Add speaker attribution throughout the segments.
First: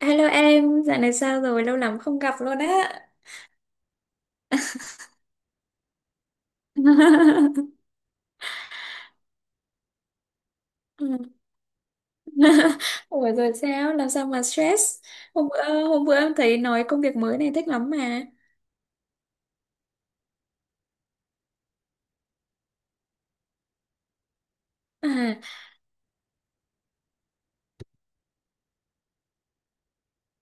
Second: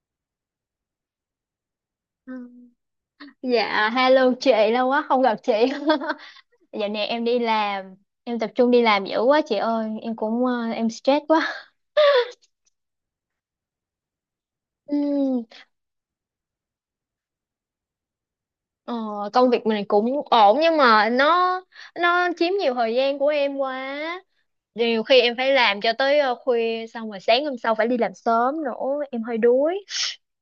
Speaker 1: Hello em, dạo này sao rồi? Lâu lắm không gặp
Speaker 2: Ừ.
Speaker 1: luôn á.
Speaker 2: Dạ, hello chị, lâu quá không gặp chị. Dạo này em đi làm, em tập trung đi làm dữ quá chị ơi, em
Speaker 1: Ừ.
Speaker 2: stress quá.
Speaker 1: Ủa rồi sao? Làm sao mà stress?
Speaker 2: Ừm,
Speaker 1: Hôm bữa em thấy nói công việc mới này thích lắm mà.
Speaker 2: ờ, Công việc mình cũng ổn nhưng mà nó chiếm nhiều thời gian của em quá. Nhiều khi em
Speaker 1: À.
Speaker 2: phải làm cho tới khuya, xong rồi sáng hôm sau phải đi làm sớm nữa, em hơi đuối.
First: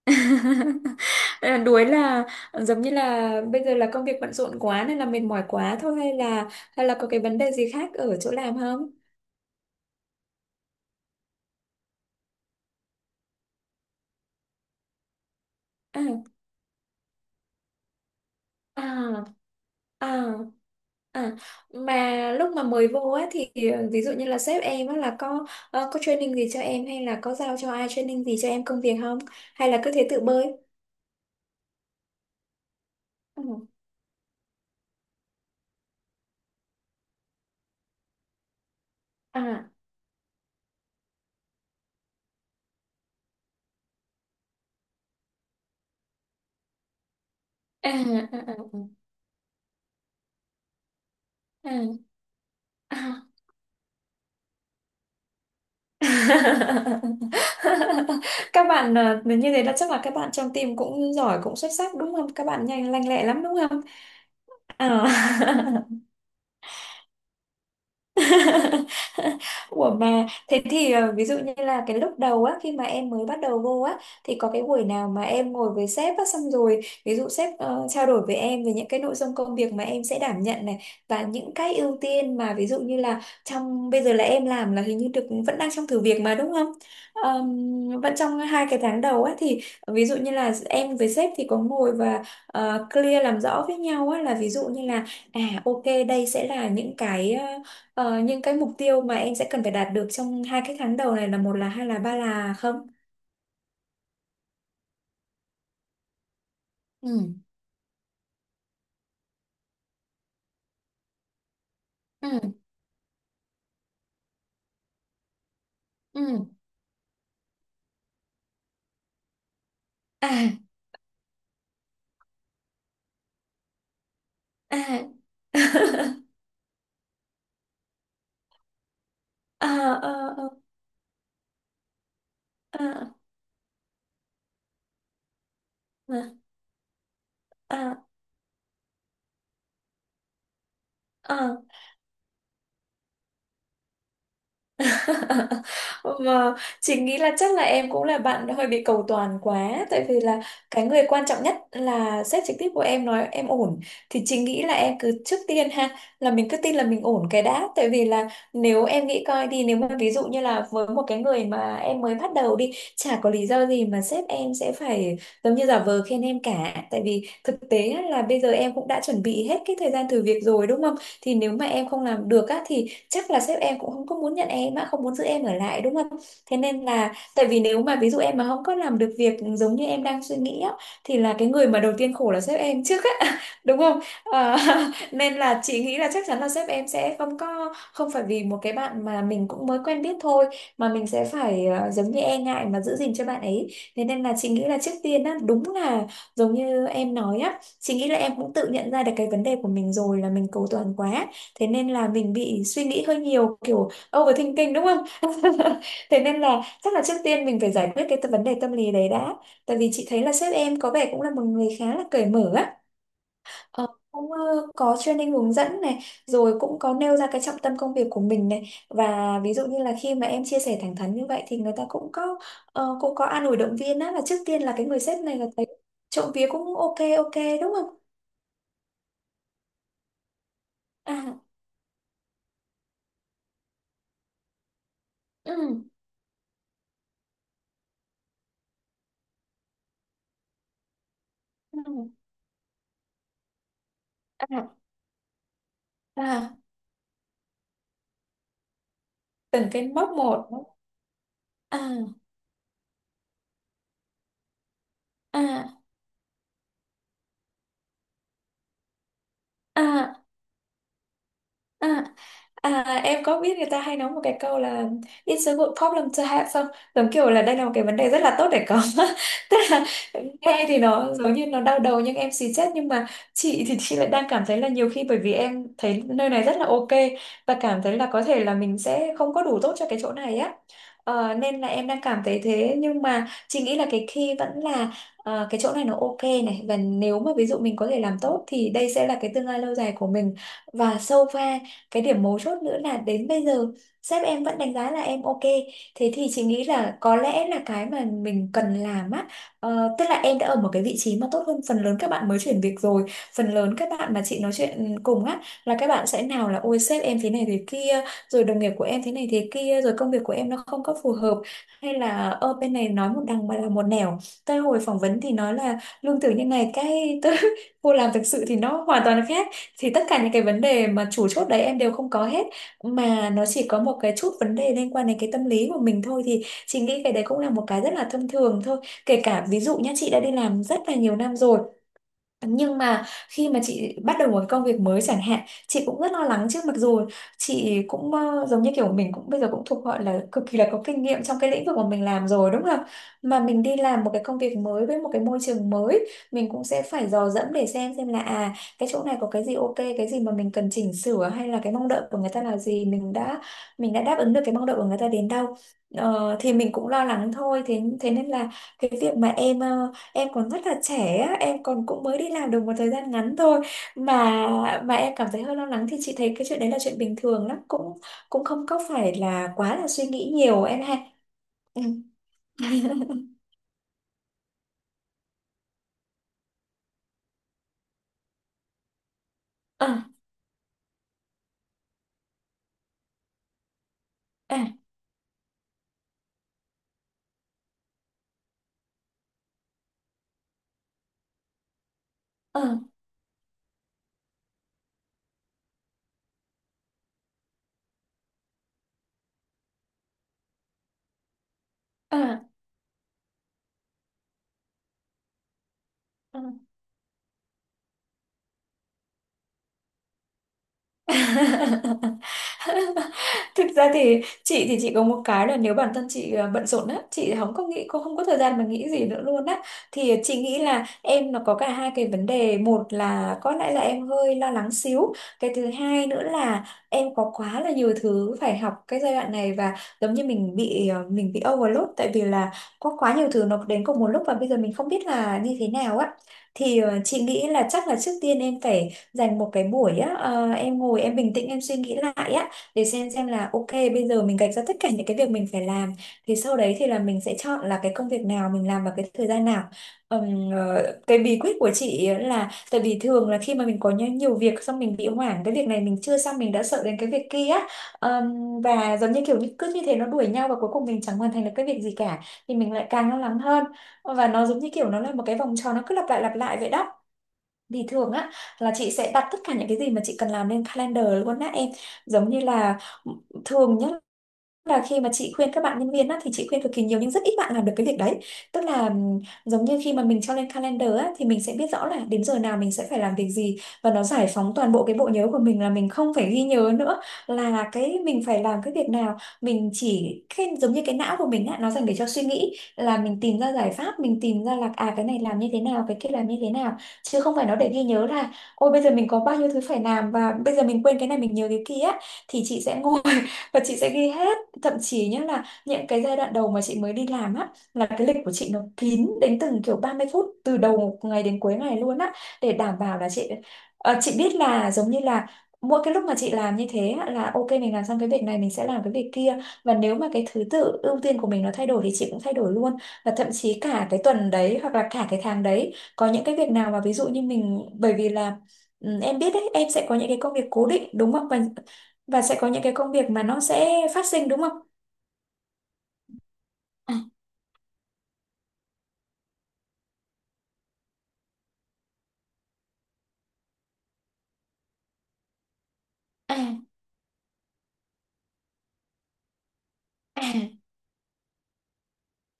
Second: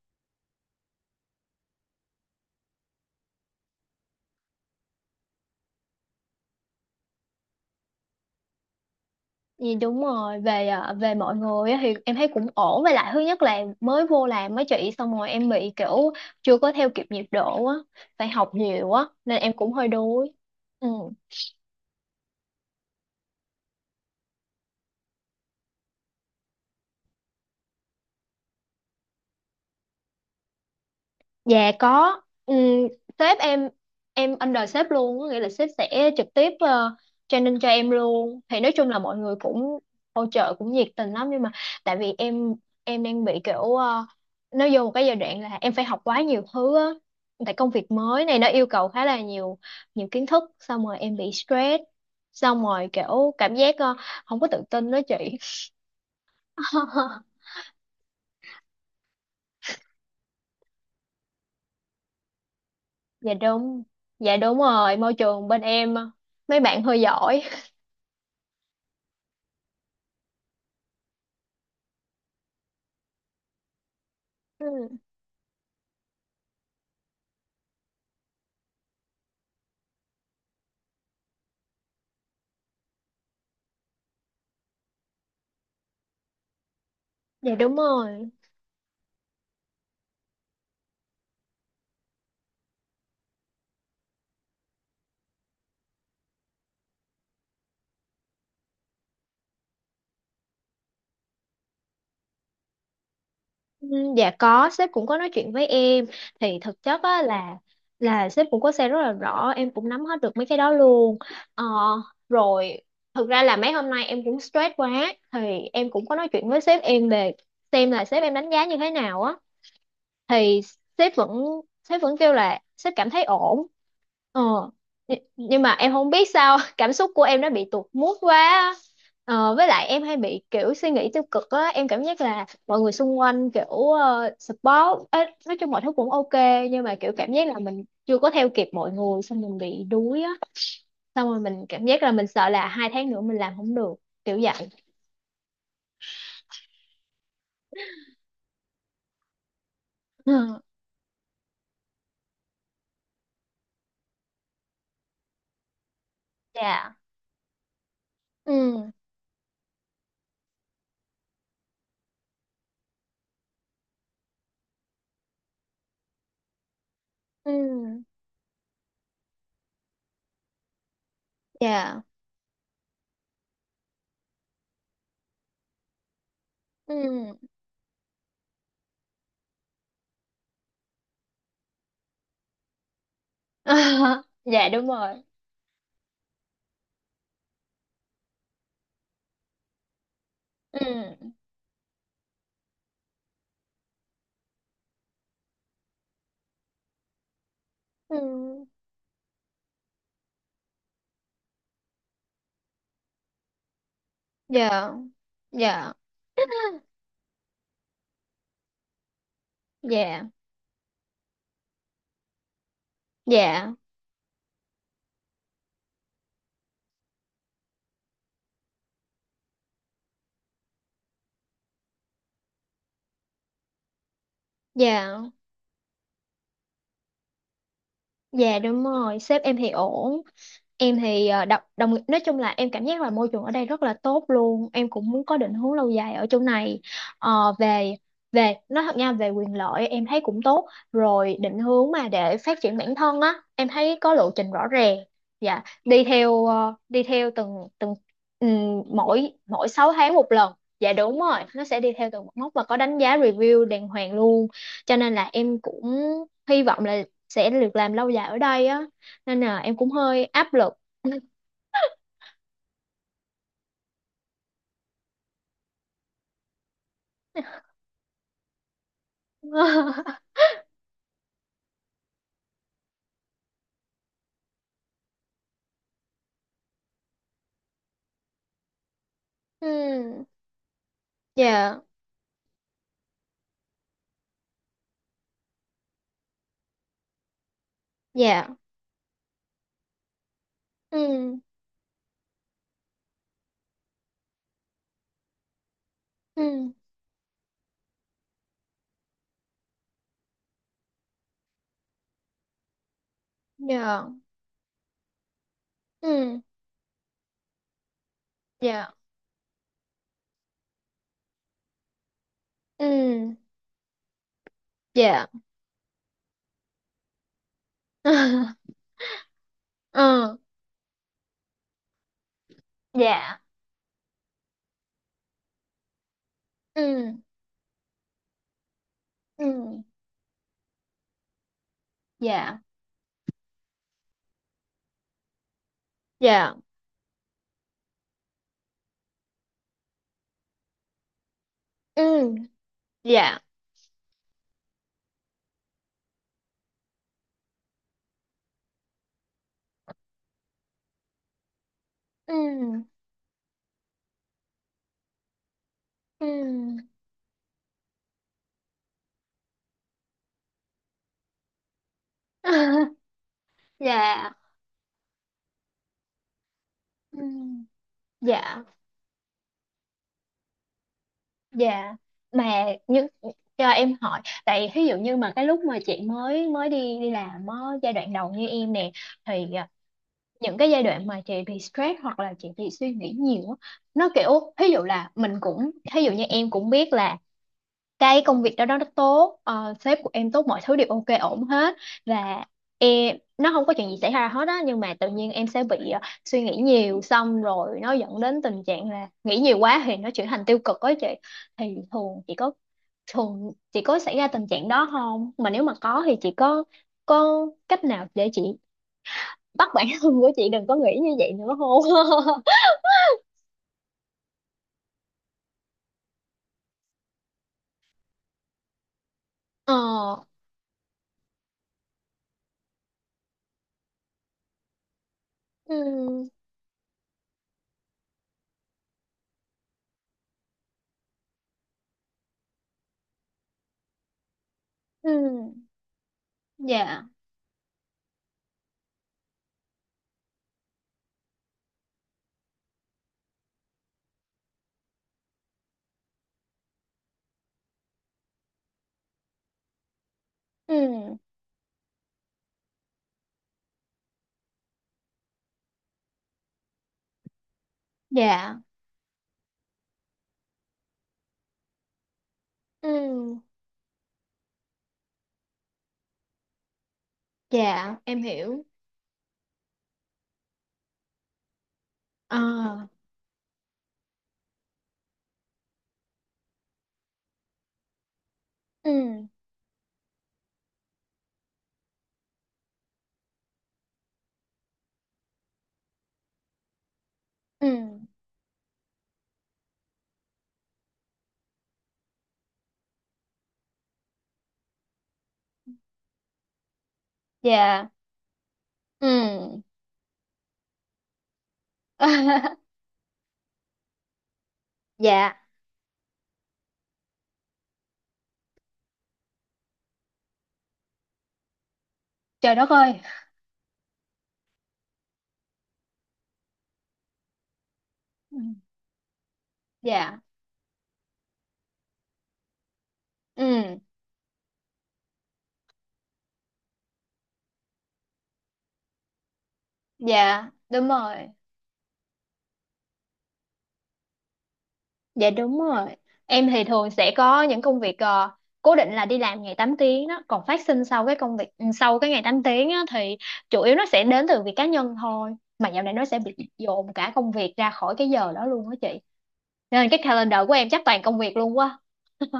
Speaker 1: À, đuối là giống như là bây giờ là công việc bận rộn quá nên là mệt mỏi quá thôi, hay là có cái vấn đề gì khác ở chỗ làm không?
Speaker 2: Thì đúng rồi, về mọi người á thì em thấy cũng ổn. Với lại thứ nhất là mới vô làm mấy chị, xong rồi em bị
Speaker 1: À.
Speaker 2: kiểu chưa có theo kịp nhịp độ á, phải học nhiều
Speaker 1: À.
Speaker 2: á nên em cũng hơi
Speaker 1: À,
Speaker 2: đuối. Ừ.
Speaker 1: à mà lúc mà mới vô á thì ví dụ như là sếp em á là có có training gì cho em, hay là có giao cho ai training gì cho em công việc không? Hay là cứ thế tự bơi?
Speaker 2: Dạ có. Ừm, Sếp
Speaker 1: Ừ.
Speaker 2: em under sếp luôn, có nghĩa là sếp sẽ trực tiếp training cho em luôn. Thì nói chung là mọi người
Speaker 1: À
Speaker 2: cũng hỗ trợ cũng nhiệt tình lắm, nhưng mà tại vì em đang bị kiểu nó vô một cái giai đoạn là em phải học quá nhiều thứ á, tại công việc
Speaker 1: à
Speaker 2: mới này nó
Speaker 1: à à
Speaker 2: yêu cầu khá là nhiều, nhiều kiến thức, xong rồi em bị
Speaker 1: à.
Speaker 2: stress,
Speaker 1: À.
Speaker 2: xong rồi
Speaker 1: À.
Speaker 2: kiểu cảm giác không có tự tin đó chị.
Speaker 1: Các bạn như thế là chắc là các bạn trong team cũng giỏi, cũng xuất sắc đúng không? Các bạn nhanh, lanh lẹ
Speaker 2: Dạ
Speaker 1: lắm đúng không?
Speaker 2: đúng. Dạ đúng rồi,
Speaker 1: À.
Speaker 2: môi trường bên em mấy bạn hơi giỏi.
Speaker 1: Ủa mà thế thì ví dụ như là cái lúc đầu á, khi mà em mới bắt đầu vô á thì có cái buổi nào mà em ngồi với sếp á, xong rồi ví dụ sếp trao đổi với em về những cái nội dung công việc mà em sẽ đảm nhận này, và những cái ưu tiên mà ví dụ như là trong bây giờ là em làm là hình như được vẫn đang trong thử việc mà đúng không?
Speaker 2: Dạ đúng
Speaker 1: Vẫn
Speaker 2: rồi.
Speaker 1: trong hai cái tháng đầu á thì ví dụ như là em với sếp thì có ngồi và clear làm rõ với nhau á, là ví dụ như là à, ok đây sẽ là những cái những cái mục tiêu mà em sẽ cần phải đạt được trong hai cái tháng đầu này là một là, hai là, ba là không?
Speaker 2: Ừ. Dạ có, sếp cũng có nói chuyện với em, thì thực chất á
Speaker 1: Ừ,
Speaker 2: là sếp cũng có xe rất là rõ, em cũng nắm hết được mấy cái đó luôn. Ờ,
Speaker 1: ừ,
Speaker 2: Rồi thực ra là mấy hôm nay em cũng stress quá, thì em cũng có nói
Speaker 1: ừ,
Speaker 2: chuyện với sếp em về, xem là sếp em đánh giá như thế nào á,
Speaker 1: à,
Speaker 2: thì sếp vẫn sếp vẫn kêu là sếp cảm thấy ổn. ờ
Speaker 1: à,
Speaker 2: nhưng mà em không biết sao cảm xúc của em nó bị tụt mood quá á.
Speaker 1: à,
Speaker 2: Với lại em hay bị
Speaker 1: à,
Speaker 2: kiểu suy nghĩ tiêu cực á, em cảm giác là mọi người
Speaker 1: à,
Speaker 2: xung quanh kiểu support ấy, nói chung mọi thứ cũng
Speaker 1: à,
Speaker 2: ok, nhưng mà kiểu cảm giác là mình
Speaker 1: à,
Speaker 2: chưa có theo kịp mọi người, xong mình bị đuối á, xong rồi
Speaker 1: à.
Speaker 2: mình cảm giác là mình sợ là 2 tháng nữa mình làm không được, kiểu vậy.
Speaker 1: Và chị nghĩ là chắc là em cũng là bạn hơi bị cầu toàn quá, tại vì là
Speaker 2: Ừ.
Speaker 1: cái người quan trọng nhất là sếp trực tiếp của em nói em ổn, thì chị nghĩ là em cứ trước tiên ha, là mình cứ tin là
Speaker 2: Dạ.
Speaker 1: mình ổn cái đã. Tại vì là
Speaker 2: Ừ.
Speaker 1: nếu em nghĩ coi đi, nếu mà ví dụ như là với một cái người mà em mới bắt đầu đi, chả có lý do gì mà sếp em sẽ phải giống như giả vờ khen em cả. Tại vì thực tế á,
Speaker 2: Ừ.
Speaker 1: là bây giờ em cũng đã chuẩn bị hết cái thời gian thử việc rồi đúng không, thì nếu mà em
Speaker 2: Dạ.
Speaker 1: không làm được á thì chắc là sếp em cũng không có muốn nhận em á, không muốn giữ em ở lại đúng không. Thế nên là,
Speaker 2: Ừ.
Speaker 1: tại vì nếu mà ví dụ em mà không có làm được việc giống như em đang suy nghĩ á, thì là cái người mà đầu tiên khổ là sếp em trước á, đúng không? Ờ,
Speaker 2: Dạ đúng rồi.
Speaker 1: nên là chị nghĩ là chắc chắn là sếp em sẽ không có, không phải vì một cái bạn mà mình cũng mới quen biết thôi mà mình sẽ
Speaker 2: Ừ.
Speaker 1: phải giống như e ngại mà giữ gìn cho bạn ấy. Thế nên là chị nghĩ là trước tiên á, đúng là giống như em nói á, chị nghĩ là em cũng
Speaker 2: Ừ.
Speaker 1: tự nhận ra được cái vấn đề của mình rồi, là mình cầu toàn quá, thế nên là mình bị suy nghĩ hơi nhiều, kiểu overthinking đúng
Speaker 2: Dạ.
Speaker 1: không.
Speaker 2: Dạ.
Speaker 1: Thế nên là chắc là trước tiên mình phải giải quyết cái vấn đề tâm lý đấy đã. Tại vì chị thấy
Speaker 2: Dạ.
Speaker 1: là sếp em có vẻ cũng là một người khá là cởi mở á.
Speaker 2: Dạ.
Speaker 1: Cũng có training hướng dẫn này, rồi cũng có nêu ra cái trọng tâm công việc của mình này, và ví dụ như là khi mà em chia sẻ thẳng thắn như vậy thì người ta cũng có cũng có an ủi động viên á, là trước tiên là cái người sếp
Speaker 2: Dạ.
Speaker 1: này là thấy trộm vía cũng ok ok đúng không.
Speaker 2: Dạ đúng rồi, sếp em thì ổn. Em thì
Speaker 1: À,
Speaker 2: đọc đồng, nói chung là em cảm giác là môi trường ở đây rất là tốt luôn, em cũng muốn có định hướng
Speaker 1: ừ,
Speaker 2: lâu dài ở chỗ này. Ờ, về về nói thật nha, về quyền lợi em thấy cũng tốt rồi, định hướng mà
Speaker 1: ừ,
Speaker 2: để phát triển bản thân á em thấy có lộ trình rõ
Speaker 1: à,
Speaker 2: ràng. Dạ, đi theo
Speaker 1: à.
Speaker 2: ờ, đi theo từng từng mỗi mỗi
Speaker 1: Từng cái
Speaker 2: 6
Speaker 1: mốc
Speaker 2: tháng một
Speaker 1: một.
Speaker 2: lần. Dạ đúng rồi, nó sẽ đi theo
Speaker 1: À
Speaker 2: từng một mốc và có đánh giá review đàng hoàng luôn, cho nên là em
Speaker 1: à,
Speaker 2: cũng hy vọng là sẽ được làm lâu dài ở đây á, nên là em cũng hơi
Speaker 1: à,
Speaker 2: áp lực.
Speaker 1: à. À, em có biết người ta hay nói một cái câu là It's a good problem to have không? Giống kiểu là đây là một cái vấn đề rất là tốt để có. Tức là nghe thì nó giống như nó đau đầu nhưng em xì chết, nhưng mà chị thì chị lại đang cảm thấy là nhiều khi bởi vì em thấy nơi này rất là ok, và cảm thấy là có thể là mình sẽ không có đủ tốt cho cái chỗ
Speaker 2: Ừ.
Speaker 1: này á. Nên là
Speaker 2: Dạ.
Speaker 1: em đang cảm thấy thế. Nhưng mà chị nghĩ là cái key vẫn là cái chỗ này nó ok này, và nếu mà ví dụ mình có thể làm tốt
Speaker 2: Dạ.
Speaker 1: thì đây sẽ là cái tương lai lâu dài của mình. Và so
Speaker 2: Ừ.
Speaker 1: far cái điểm mấu chốt nữa là đến bây giờ sếp em vẫn đánh giá là em ok, thế thì
Speaker 2: Ừ.
Speaker 1: chị nghĩ là có lẽ là cái mà mình cần làm á, tức là em đã ở một cái vị trí mà tốt hơn phần lớn các bạn mới chuyển việc rồi. Phần lớn các
Speaker 2: Dạ.
Speaker 1: bạn mà chị nói chuyện cùng á là các bạn sẽ,
Speaker 2: Ừ.
Speaker 1: nào là ôi sếp em thế này thế kia, rồi đồng nghiệp của
Speaker 2: Dạ.
Speaker 1: em thế này thế kia, rồi công việc của em nó không có phù hợp, hay là ở bên này nói một
Speaker 2: Ừ.
Speaker 1: đằng mà là một nẻo, tới hồi phỏng vấn
Speaker 2: Dạ.
Speaker 1: thì nói là lương thưởng như này, cái tới cô làm thực sự thì nó hoàn toàn khác. Thì tất cả những
Speaker 2: Ừ.
Speaker 1: cái vấn đề mà chủ chốt đấy em đều không có hết, mà
Speaker 2: Dạ.
Speaker 1: nó chỉ có một cái chút vấn đề liên quan đến cái tâm lý của mình thôi, thì chị
Speaker 2: Ừ.
Speaker 1: nghĩ cái đấy cũng là một cái rất là thông thường thôi. Kể
Speaker 2: Ừ.
Speaker 1: cả ví dụ nhá, chị đã đi làm rất là nhiều năm rồi,
Speaker 2: Dạ.
Speaker 1: nhưng mà khi mà chị bắt đầu một cái công việc mới chẳng hạn, chị cũng rất lo lắng
Speaker 2: Dạ.
Speaker 1: chứ, mặc dù chị cũng giống như kiểu mình cũng bây giờ cũng thuộc gọi là cực kỳ là có kinh nghiệm trong cái lĩnh vực mà mình làm
Speaker 2: Ừ.
Speaker 1: rồi đúng không?
Speaker 2: Dạ.
Speaker 1: Mà mình đi làm một cái công việc mới với một cái môi trường mới, mình cũng sẽ phải dò dẫm để xem là, à, cái chỗ này có cái gì ok, cái gì mà mình cần chỉnh sửa, hay là cái mong đợi của người ta là
Speaker 2: Ừ.
Speaker 1: gì, mình đã, mình đã đáp ứng được cái mong đợi của người ta đến đâu.
Speaker 2: Ừ.
Speaker 1: Ờ, thì mình cũng lo lắng thôi, thế thế nên là cái việc mà em còn rất là trẻ á, em còn cũng mới đi làm được một thời gian ngắn thôi,
Speaker 2: Dạ.
Speaker 1: mà em cảm thấy hơi lo lắng, thì chị thấy cái chuyện đấy là chuyện bình
Speaker 2: Ừ.
Speaker 1: thường lắm, cũng cũng
Speaker 2: Dạ.
Speaker 1: không có phải là quá là suy nghĩ nhiều em ha. Ừ.
Speaker 2: Dạ. Mà những cho em hỏi, tại ví dụ như mà cái lúc mà chị mới mới đi đi làm á, giai đoạn đầu như em nè, thì à,
Speaker 1: À,
Speaker 2: những cái giai đoạn mà chị bị stress hoặc là chị bị suy nghĩ nhiều á, nó kiểu ví
Speaker 1: à,
Speaker 2: dụ là mình cũng, ví dụ như em cũng biết là cái công việc đó đó nó tốt, sếp của em tốt, mọi thứ đều ok ổn hết, và
Speaker 1: à,
Speaker 2: em nó không có chuyện gì xảy ra hết á, nhưng mà tự nhiên em sẽ bị suy nghĩ nhiều, xong rồi nó dẫn đến tình trạng là nghĩ nhiều quá thì nó chuyển thành tiêu cực á chị. Thì thường chị
Speaker 1: à,
Speaker 2: có thường chị có xảy ra tình trạng đó không, mà nếu mà có thì chị
Speaker 1: à.
Speaker 2: có cách nào để chị bắt bản thân của chị đừng có nghĩ như vậy nữa hôn?
Speaker 1: Thực ra thì chị có một cái là nếu bản thân chị bận rộn á, chị không có nghĩ, cô không có thời gian mà nghĩ gì nữa luôn á.
Speaker 2: Ờ.
Speaker 1: Thì chị nghĩ là em nó có cả hai cái vấn đề, một là có lẽ là em hơi lo lắng xíu, cái thứ hai nữa
Speaker 2: Ừ.
Speaker 1: là em có quá là nhiều thứ phải học cái giai đoạn này, và giống như mình bị mình bị overload, tại vì là có quá nhiều thứ nó đến cùng một lúc và bây giờ mình không biết
Speaker 2: Ừ.
Speaker 1: là như thế nào á. Thì
Speaker 2: Dạ.
Speaker 1: chị nghĩ là chắc là trước tiên em phải dành một cái buổi á, em ngồi em bình tĩnh em suy nghĩ lại á, để xem là ok bây giờ mình gạch ra tất cả những cái việc mình phải làm, thì sau đấy thì là mình sẽ chọn là cái công việc nào mình làm vào cái thời gian nào.
Speaker 2: Ừ.
Speaker 1: Cái bí quyết của chị ấy là, tại vì thường là khi mà mình có nhiều việc, xong mình bị hoảng, cái việc này mình chưa xong mình đã sợ đến cái việc kia.
Speaker 2: Dạ.
Speaker 1: Và giống như kiểu như cứ như thế nó đuổi nhau, và cuối cùng mình chẳng hoàn thành được cái việc gì cả, thì mình lại càng lo
Speaker 2: Ừ.
Speaker 1: lắng hơn, và nó giống như kiểu nó là một cái vòng tròn nó cứ lặp lại vậy đó. Thì
Speaker 2: Dạ
Speaker 1: thường
Speaker 2: em
Speaker 1: á
Speaker 2: hiểu.
Speaker 1: là chị sẽ đặt tất cả những cái gì mà chị cần làm lên calendar luôn á em, giống
Speaker 2: Ờ.
Speaker 1: như là ừ, thường nhá là khi mà chị khuyên các bạn nhân viên á, thì chị khuyên cực kỳ nhiều nhưng rất ít bạn làm được cái việc đấy. Tức là
Speaker 2: Ừ.
Speaker 1: giống như khi mà mình cho lên calendar á, thì mình sẽ biết rõ là đến giờ nào mình sẽ phải làm việc gì. Và nó giải phóng toàn bộ cái bộ nhớ của mình, là mình không phải ghi nhớ nữa
Speaker 2: Ừ.
Speaker 1: là cái mình phải làm cái việc nào, mình chỉ cái, giống như cái não của mình á, nó dành để cho suy nghĩ là mình tìm ra giải pháp, mình tìm ra là à cái này làm như thế nào, cái kia làm như thế nào, chứ không phải nó để ghi
Speaker 2: Dạ.
Speaker 1: nhớ là ôi bây giờ mình có bao nhiêu thứ
Speaker 2: Ừ.
Speaker 1: phải làm và bây giờ mình quên cái này mình nhớ cái kia á." Thì chị sẽ ngồi và chị sẽ ghi hết. Thậm chí nhá,
Speaker 2: Dạ.
Speaker 1: là những cái giai đoạn đầu mà chị mới đi làm á, là cái lịch của chị nó kín đến từng kiểu 30 phút, từ đầu ngày đến cuối ngày luôn á, để
Speaker 2: Trời đất
Speaker 1: đảm bảo
Speaker 2: ơi.
Speaker 1: là chị chị biết là giống như là mỗi cái lúc mà chị làm như thế á, là ok mình làm xong cái việc
Speaker 2: Ừ.
Speaker 1: này mình sẽ làm cái việc kia. Và nếu mà
Speaker 2: Dạ.
Speaker 1: cái thứ tự ưu tiên của mình nó thay đổi thì chị cũng thay đổi luôn. Và thậm
Speaker 2: Ừ.
Speaker 1: chí cả cái tuần đấy hoặc là cả cái tháng đấy có những cái việc nào mà ví dụ như mình, bởi vì là em biết đấy, em sẽ có những cái công việc
Speaker 2: Dạ
Speaker 1: cố
Speaker 2: đúng
Speaker 1: định đúng
Speaker 2: rồi.
Speaker 1: không, và sẽ có những cái công việc mà nó sẽ phát sinh đúng không.
Speaker 2: Dạ đúng rồi. Em thì thường
Speaker 1: À,
Speaker 2: sẽ có những công việc cố định là đi làm ngày 8 tiếng đó, còn phát sinh sau cái công việc ừ, sau cái ngày 8 tiếng á, thì chủ yếu nó sẽ đến từ việc cá nhân thôi. Mà dạo này nó sẽ bị
Speaker 1: à,
Speaker 2: dồn cả công việc ra khỏi cái giờ đó luôn đó chị. Nên cái
Speaker 1: à.
Speaker 2: calendar của em chắc toàn công việc luôn quá.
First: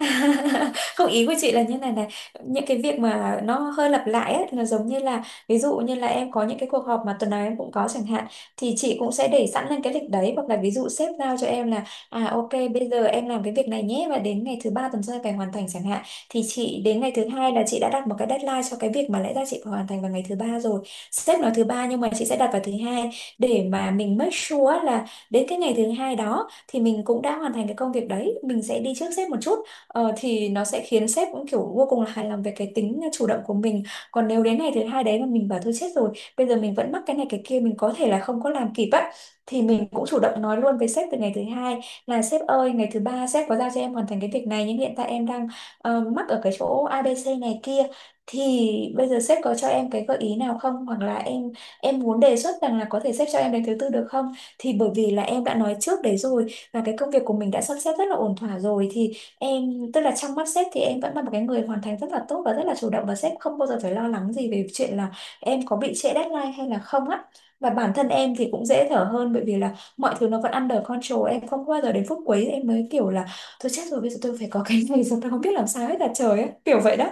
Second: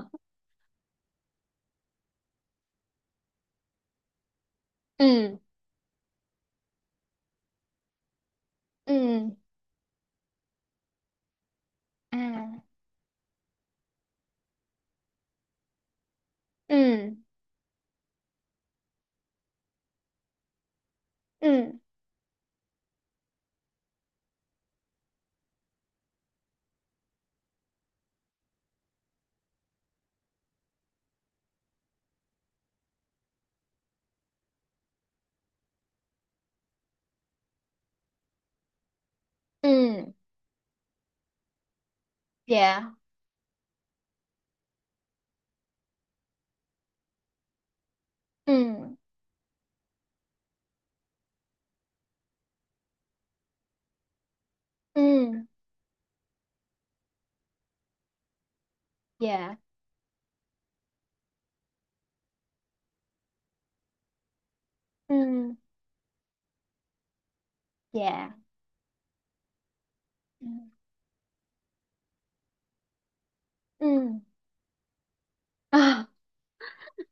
Speaker 1: Không, ý của chị là như này này, những cái việc mà nó hơi lặp lại ấy, là giống như là
Speaker 2: Ừ.
Speaker 1: ví dụ như là em có những cái cuộc họp mà tuần nào em cũng có chẳng hạn, thì chị cũng sẽ
Speaker 2: Ừ.
Speaker 1: để sẵn lên cái lịch đấy. Hoặc là ví dụ sếp giao cho em là à ok
Speaker 2: À.
Speaker 1: bây giờ em làm cái việc này nhé, và đến ngày thứ ba tuần sau em phải hoàn thành chẳng hạn, thì chị đến ngày
Speaker 2: Ừ.
Speaker 1: thứ hai là chị đã đặt một cái deadline cho cái việc mà lẽ ra chị phải hoàn thành vào ngày thứ ba rồi. Sếp nói thứ
Speaker 2: Ừ.
Speaker 1: ba nhưng mà chị sẽ đặt vào thứ hai, để mà mình make sure là đến cái ngày thứ hai đó thì mình cũng đã hoàn thành cái công việc đấy, mình sẽ đi trước sếp một chút. Thì nó sẽ khiến sếp cũng kiểu vô cùng là hài lòng về cái tính chủ động của mình. Còn nếu đến ngày thứ hai đấy mà mình bảo thôi chết rồi, bây giờ mình vẫn mắc cái này cái kia, mình có thể là không có làm kịp á, thì mình cũng
Speaker 2: Ừ.
Speaker 1: chủ động nói luôn với sếp từ ngày thứ hai là sếp ơi, ngày
Speaker 2: Dạ.
Speaker 1: thứ ba sếp có giao cho em hoàn thành cái việc này nhưng hiện tại em đang mắc ở cái chỗ a ABC này kia, thì
Speaker 2: Ừ.
Speaker 1: bây giờ sếp có cho em cái gợi ý nào không, hoặc là em muốn đề xuất rằng là có thể sếp cho em đến thứ tư được không, thì bởi vì là
Speaker 2: Ừ.
Speaker 1: em đã nói trước đấy rồi và cái công việc của mình đã sắp xếp rất là ổn thỏa rồi thì
Speaker 2: Dạ.
Speaker 1: em, tức là trong mắt sếp thì em vẫn là một cái người hoàn thành rất là tốt và rất là chủ động, và sếp không bao giờ phải lo lắng gì về chuyện là
Speaker 2: Ừ.
Speaker 1: em có bị trễ deadline hay là không á. Và bản thân
Speaker 2: Dạ.
Speaker 1: em thì cũng dễ thở hơn, bởi vì là mọi thứ nó
Speaker 2: Ừ.
Speaker 1: vẫn under control, em không bao giờ đến phút cuối em mới kiểu là tôi chết rồi
Speaker 2: Ừ.
Speaker 1: bây giờ tôi phải có cái này rồi tôi không biết làm sao hết là trời á, kiểu vậy đó.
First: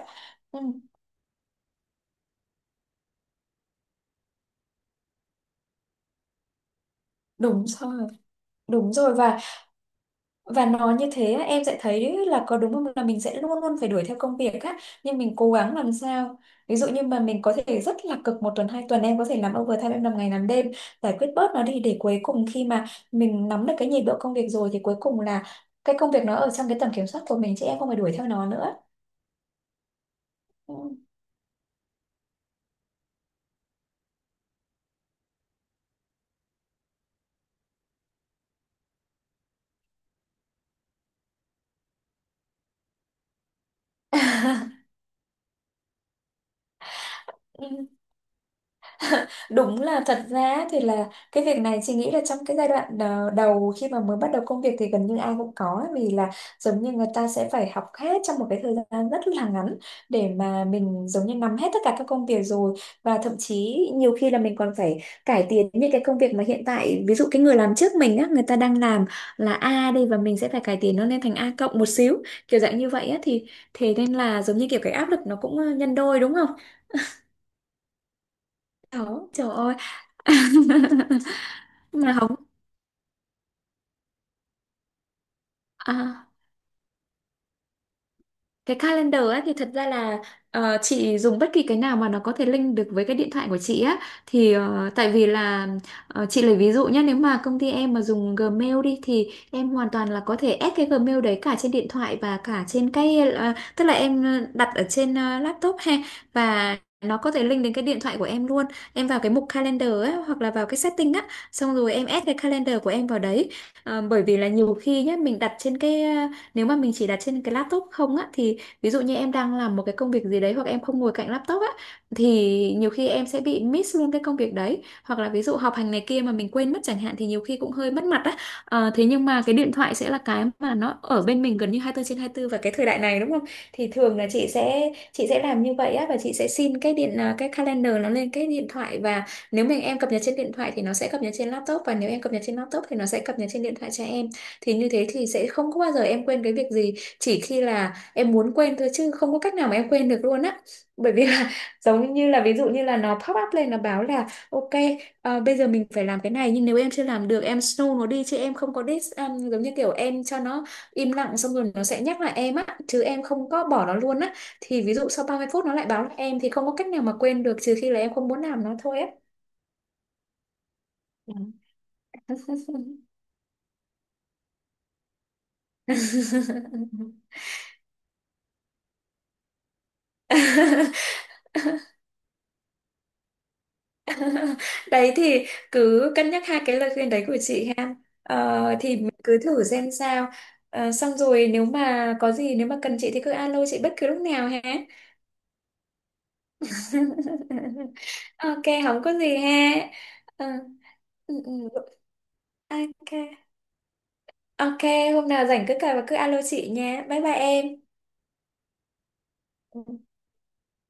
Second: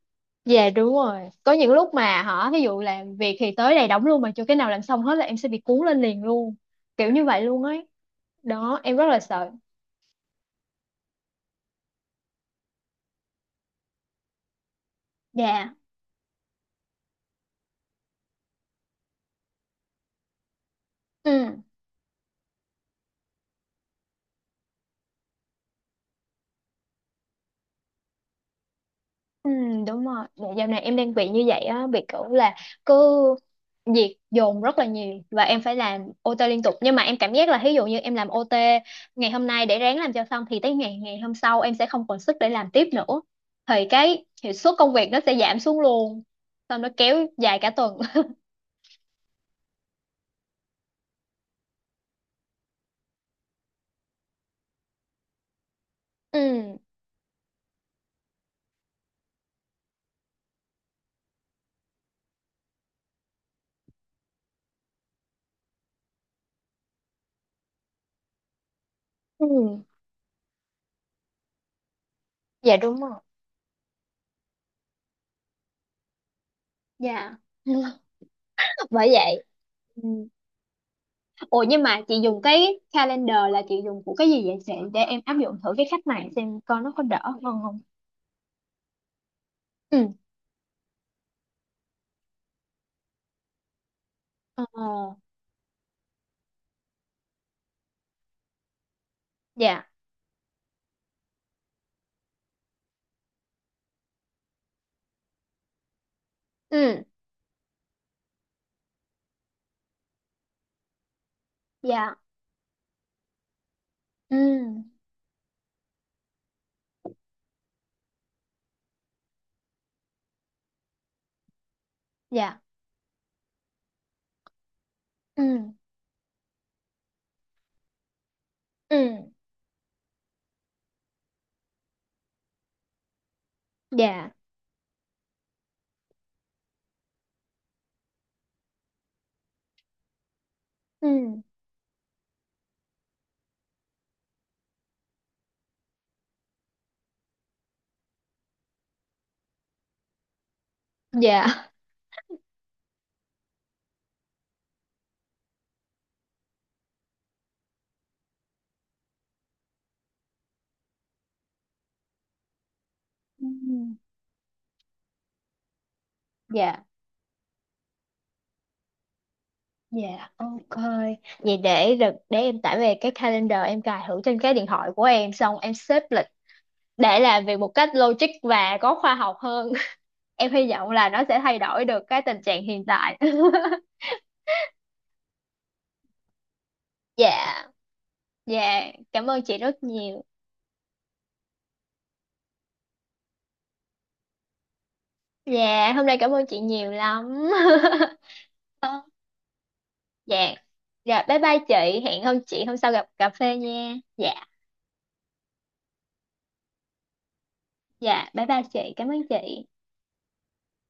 Speaker 1: Ừ,
Speaker 2: Dạ đúng rồi. Có những lúc mà hả, ví dụ làm việc thì tới đây đóng luôn mà chưa cái nào làm xong hết, là em sẽ bị cuốn lên liền luôn, kiểu như vậy luôn
Speaker 1: đúng
Speaker 2: ấy.
Speaker 1: rồi,
Speaker 2: Đó,
Speaker 1: đúng
Speaker 2: em rất
Speaker 1: rồi,
Speaker 2: là
Speaker 1: và
Speaker 2: sợ.
Speaker 1: và nó như thế á, em sẽ thấy là có đúng không, là mình sẽ luôn luôn phải đuổi theo công việc á, nhưng mình cố
Speaker 2: Dạ.
Speaker 1: gắng làm sao ví dụ như mà mình có thể rất là cực 1 tuần 2 tuần, em có thể làm overtime, em làm ngày làm đêm, giải quyết bớt
Speaker 2: Ừ.
Speaker 1: nó đi, để cuối cùng khi mà mình nắm được cái nhịp độ công việc rồi thì cuối cùng là cái công việc nó ở trong cái tầm kiểm soát của mình, chứ em không phải đuổi theo nó nữa.
Speaker 2: Ừ đúng rồi. Dạ dạo
Speaker 1: Ừ.
Speaker 2: này em đang bị như vậy á, bị kiểu là cứ việc dồn rất là nhiều, và em phải làm OT liên tục. Nhưng mà em cảm giác là ví dụ như em làm OT ngày hôm nay để ráng làm cho xong, thì tới ngày ngày hôm sau em sẽ không còn sức để làm tiếp nữa, thì cái hiệu suất công việc nó sẽ giảm xuống luôn, xong nó kéo dài cả tuần.
Speaker 1: Đúng, là thật ra thì là cái việc này chị nghĩ là trong cái giai đoạn đầu khi mà mới bắt đầu công việc thì gần như ai cũng có ấy, vì là
Speaker 2: Ừ.
Speaker 1: giống như người ta sẽ phải học hết trong một cái thời gian rất là ngắn để mà mình giống như nắm hết tất cả các công việc rồi. Và thậm chí nhiều khi là mình còn phải cải tiến những cái công việc mà hiện tại, ví dụ cái người làm trước mình á người ta đang làm là
Speaker 2: Ừ.
Speaker 1: A đi, và mình sẽ phải cải tiến nó lên thành A cộng một xíu, kiểu
Speaker 2: Dạ
Speaker 1: dạng như
Speaker 2: đúng
Speaker 1: vậy
Speaker 2: rồi.
Speaker 1: á. Thì thế nên là giống như kiểu cái áp lực nó cũng nhân đôi đúng không?
Speaker 2: Dạ. Bởi
Speaker 1: Đó,
Speaker 2: vậy.
Speaker 1: trời ơi.
Speaker 2: Ừ. Ủa nhưng mà chị
Speaker 1: Mà không
Speaker 2: dùng cái calendar là chị dùng của cái gì vậy chị? Để em áp dụng thử cái cách này,
Speaker 1: à,
Speaker 2: xem coi nó có đỡ hơn không.
Speaker 1: cái calendar ấy thì thật ra
Speaker 2: Ừ.
Speaker 1: là chị dùng bất kỳ cái nào mà nó có thể link được với cái điện thoại của chị á. Thì
Speaker 2: Ờ.
Speaker 1: tại vì là chị lấy ví dụ nhé, nếu mà công ty em mà dùng Gmail đi thì em
Speaker 2: Dạ.
Speaker 1: hoàn toàn là có thể add cái Gmail đấy cả trên điện thoại và cả trên cái tức là em đặt ở trên laptop ha. Và
Speaker 2: Ừ.
Speaker 1: nó có thể link đến cái điện thoại của em luôn. Em vào cái mục calendar á hoặc là vào cái setting á, xong rồi em
Speaker 2: Dạ.
Speaker 1: add cái calendar của em vào đấy. Ờ, bởi
Speaker 2: Ừ.
Speaker 1: vì là nhiều khi nhé mình đặt trên cái nếu mà mình chỉ đặt trên cái laptop không á, thì ví dụ như em đang làm một cái công việc gì đấy hoặc em không ngồi cạnh laptop á thì
Speaker 2: Dạ.
Speaker 1: nhiều khi em sẽ bị miss luôn cái công việc đấy, hoặc là ví dụ
Speaker 2: Ừ.
Speaker 1: họp hành này kia mà mình quên mất chẳng hạn thì nhiều khi cũng hơi mất mặt á. Ờ,
Speaker 2: Ừ.
Speaker 1: thế nhưng mà cái điện thoại sẽ là cái mà nó ở bên mình gần như 24 trên 24, và cái thời đại này đúng không thì thường là
Speaker 2: Dạ.
Speaker 1: chị sẽ làm như vậy á, và chị sẽ xin cái cái calendar nó lên cái điện thoại. Và nếu em cập nhật trên điện thoại thì nó sẽ cập nhật
Speaker 2: Ừ.
Speaker 1: trên laptop, và nếu em cập nhật trên laptop thì nó sẽ cập nhật trên điện thoại cho em. Thì như thế thì sẽ không có bao giờ em quên cái việc gì, chỉ khi là em muốn quên thôi, chứ không có cách nào mà em quên được luôn á. Bởi vì là
Speaker 2: Dạ.
Speaker 1: giống như là ví dụ như là nó pop up lên nó báo là ok bây giờ mình phải làm cái này, nhưng nếu em chưa làm được em snow nó đi chứ em không có dis giống như kiểu em cho nó im lặng, xong rồi nó sẽ nhắc lại em á, chứ em
Speaker 2: Ừ.
Speaker 1: không có bỏ nó luôn á. Thì ví dụ sau 30 phút nó lại báo lại em thì không có
Speaker 2: Dạ.
Speaker 1: cách nào mà quên được, trừ khi là em không muốn làm nó thôi á.
Speaker 2: Dạ. Ok.
Speaker 1: Ừ.
Speaker 2: Vậy để em tải về cái calendar, em cài thử trên cái điện thoại của em, xong em xếp lịch để làm việc một cách logic và có khoa học hơn. Em hy vọng là nó sẽ thay đổi được cái tình trạng hiện tại.
Speaker 1: Đấy thì cứ cân nhắc hai cái lời khuyên đấy của
Speaker 2: Dạ.
Speaker 1: chị ha. Ờ,
Speaker 2: Dạ,
Speaker 1: thì mình
Speaker 2: cảm
Speaker 1: cứ
Speaker 2: ơn chị
Speaker 1: thử
Speaker 2: rất
Speaker 1: xem
Speaker 2: nhiều.
Speaker 1: sao. Ờ, xong rồi nếu mà có gì, nếu mà cần chị thì cứ alo chị bất cứ lúc nào ha.
Speaker 2: Dạ hôm nay cảm ơn chị nhiều lắm.
Speaker 1: Ok, không có gì ha. Ờ,
Speaker 2: Dạ. Dạ
Speaker 1: ừ,
Speaker 2: bye
Speaker 1: ừ,
Speaker 2: bye chị. Hẹn hôm chị hôm sau gặp
Speaker 1: ok.
Speaker 2: cà phê nha. Dạ.
Speaker 1: Ok, hôm nào rảnh cứ cài và cứ alo chị nha. Bye bye em.
Speaker 2: Dạ bye bye chị, cảm ơn chị.
Speaker 1: Ừ.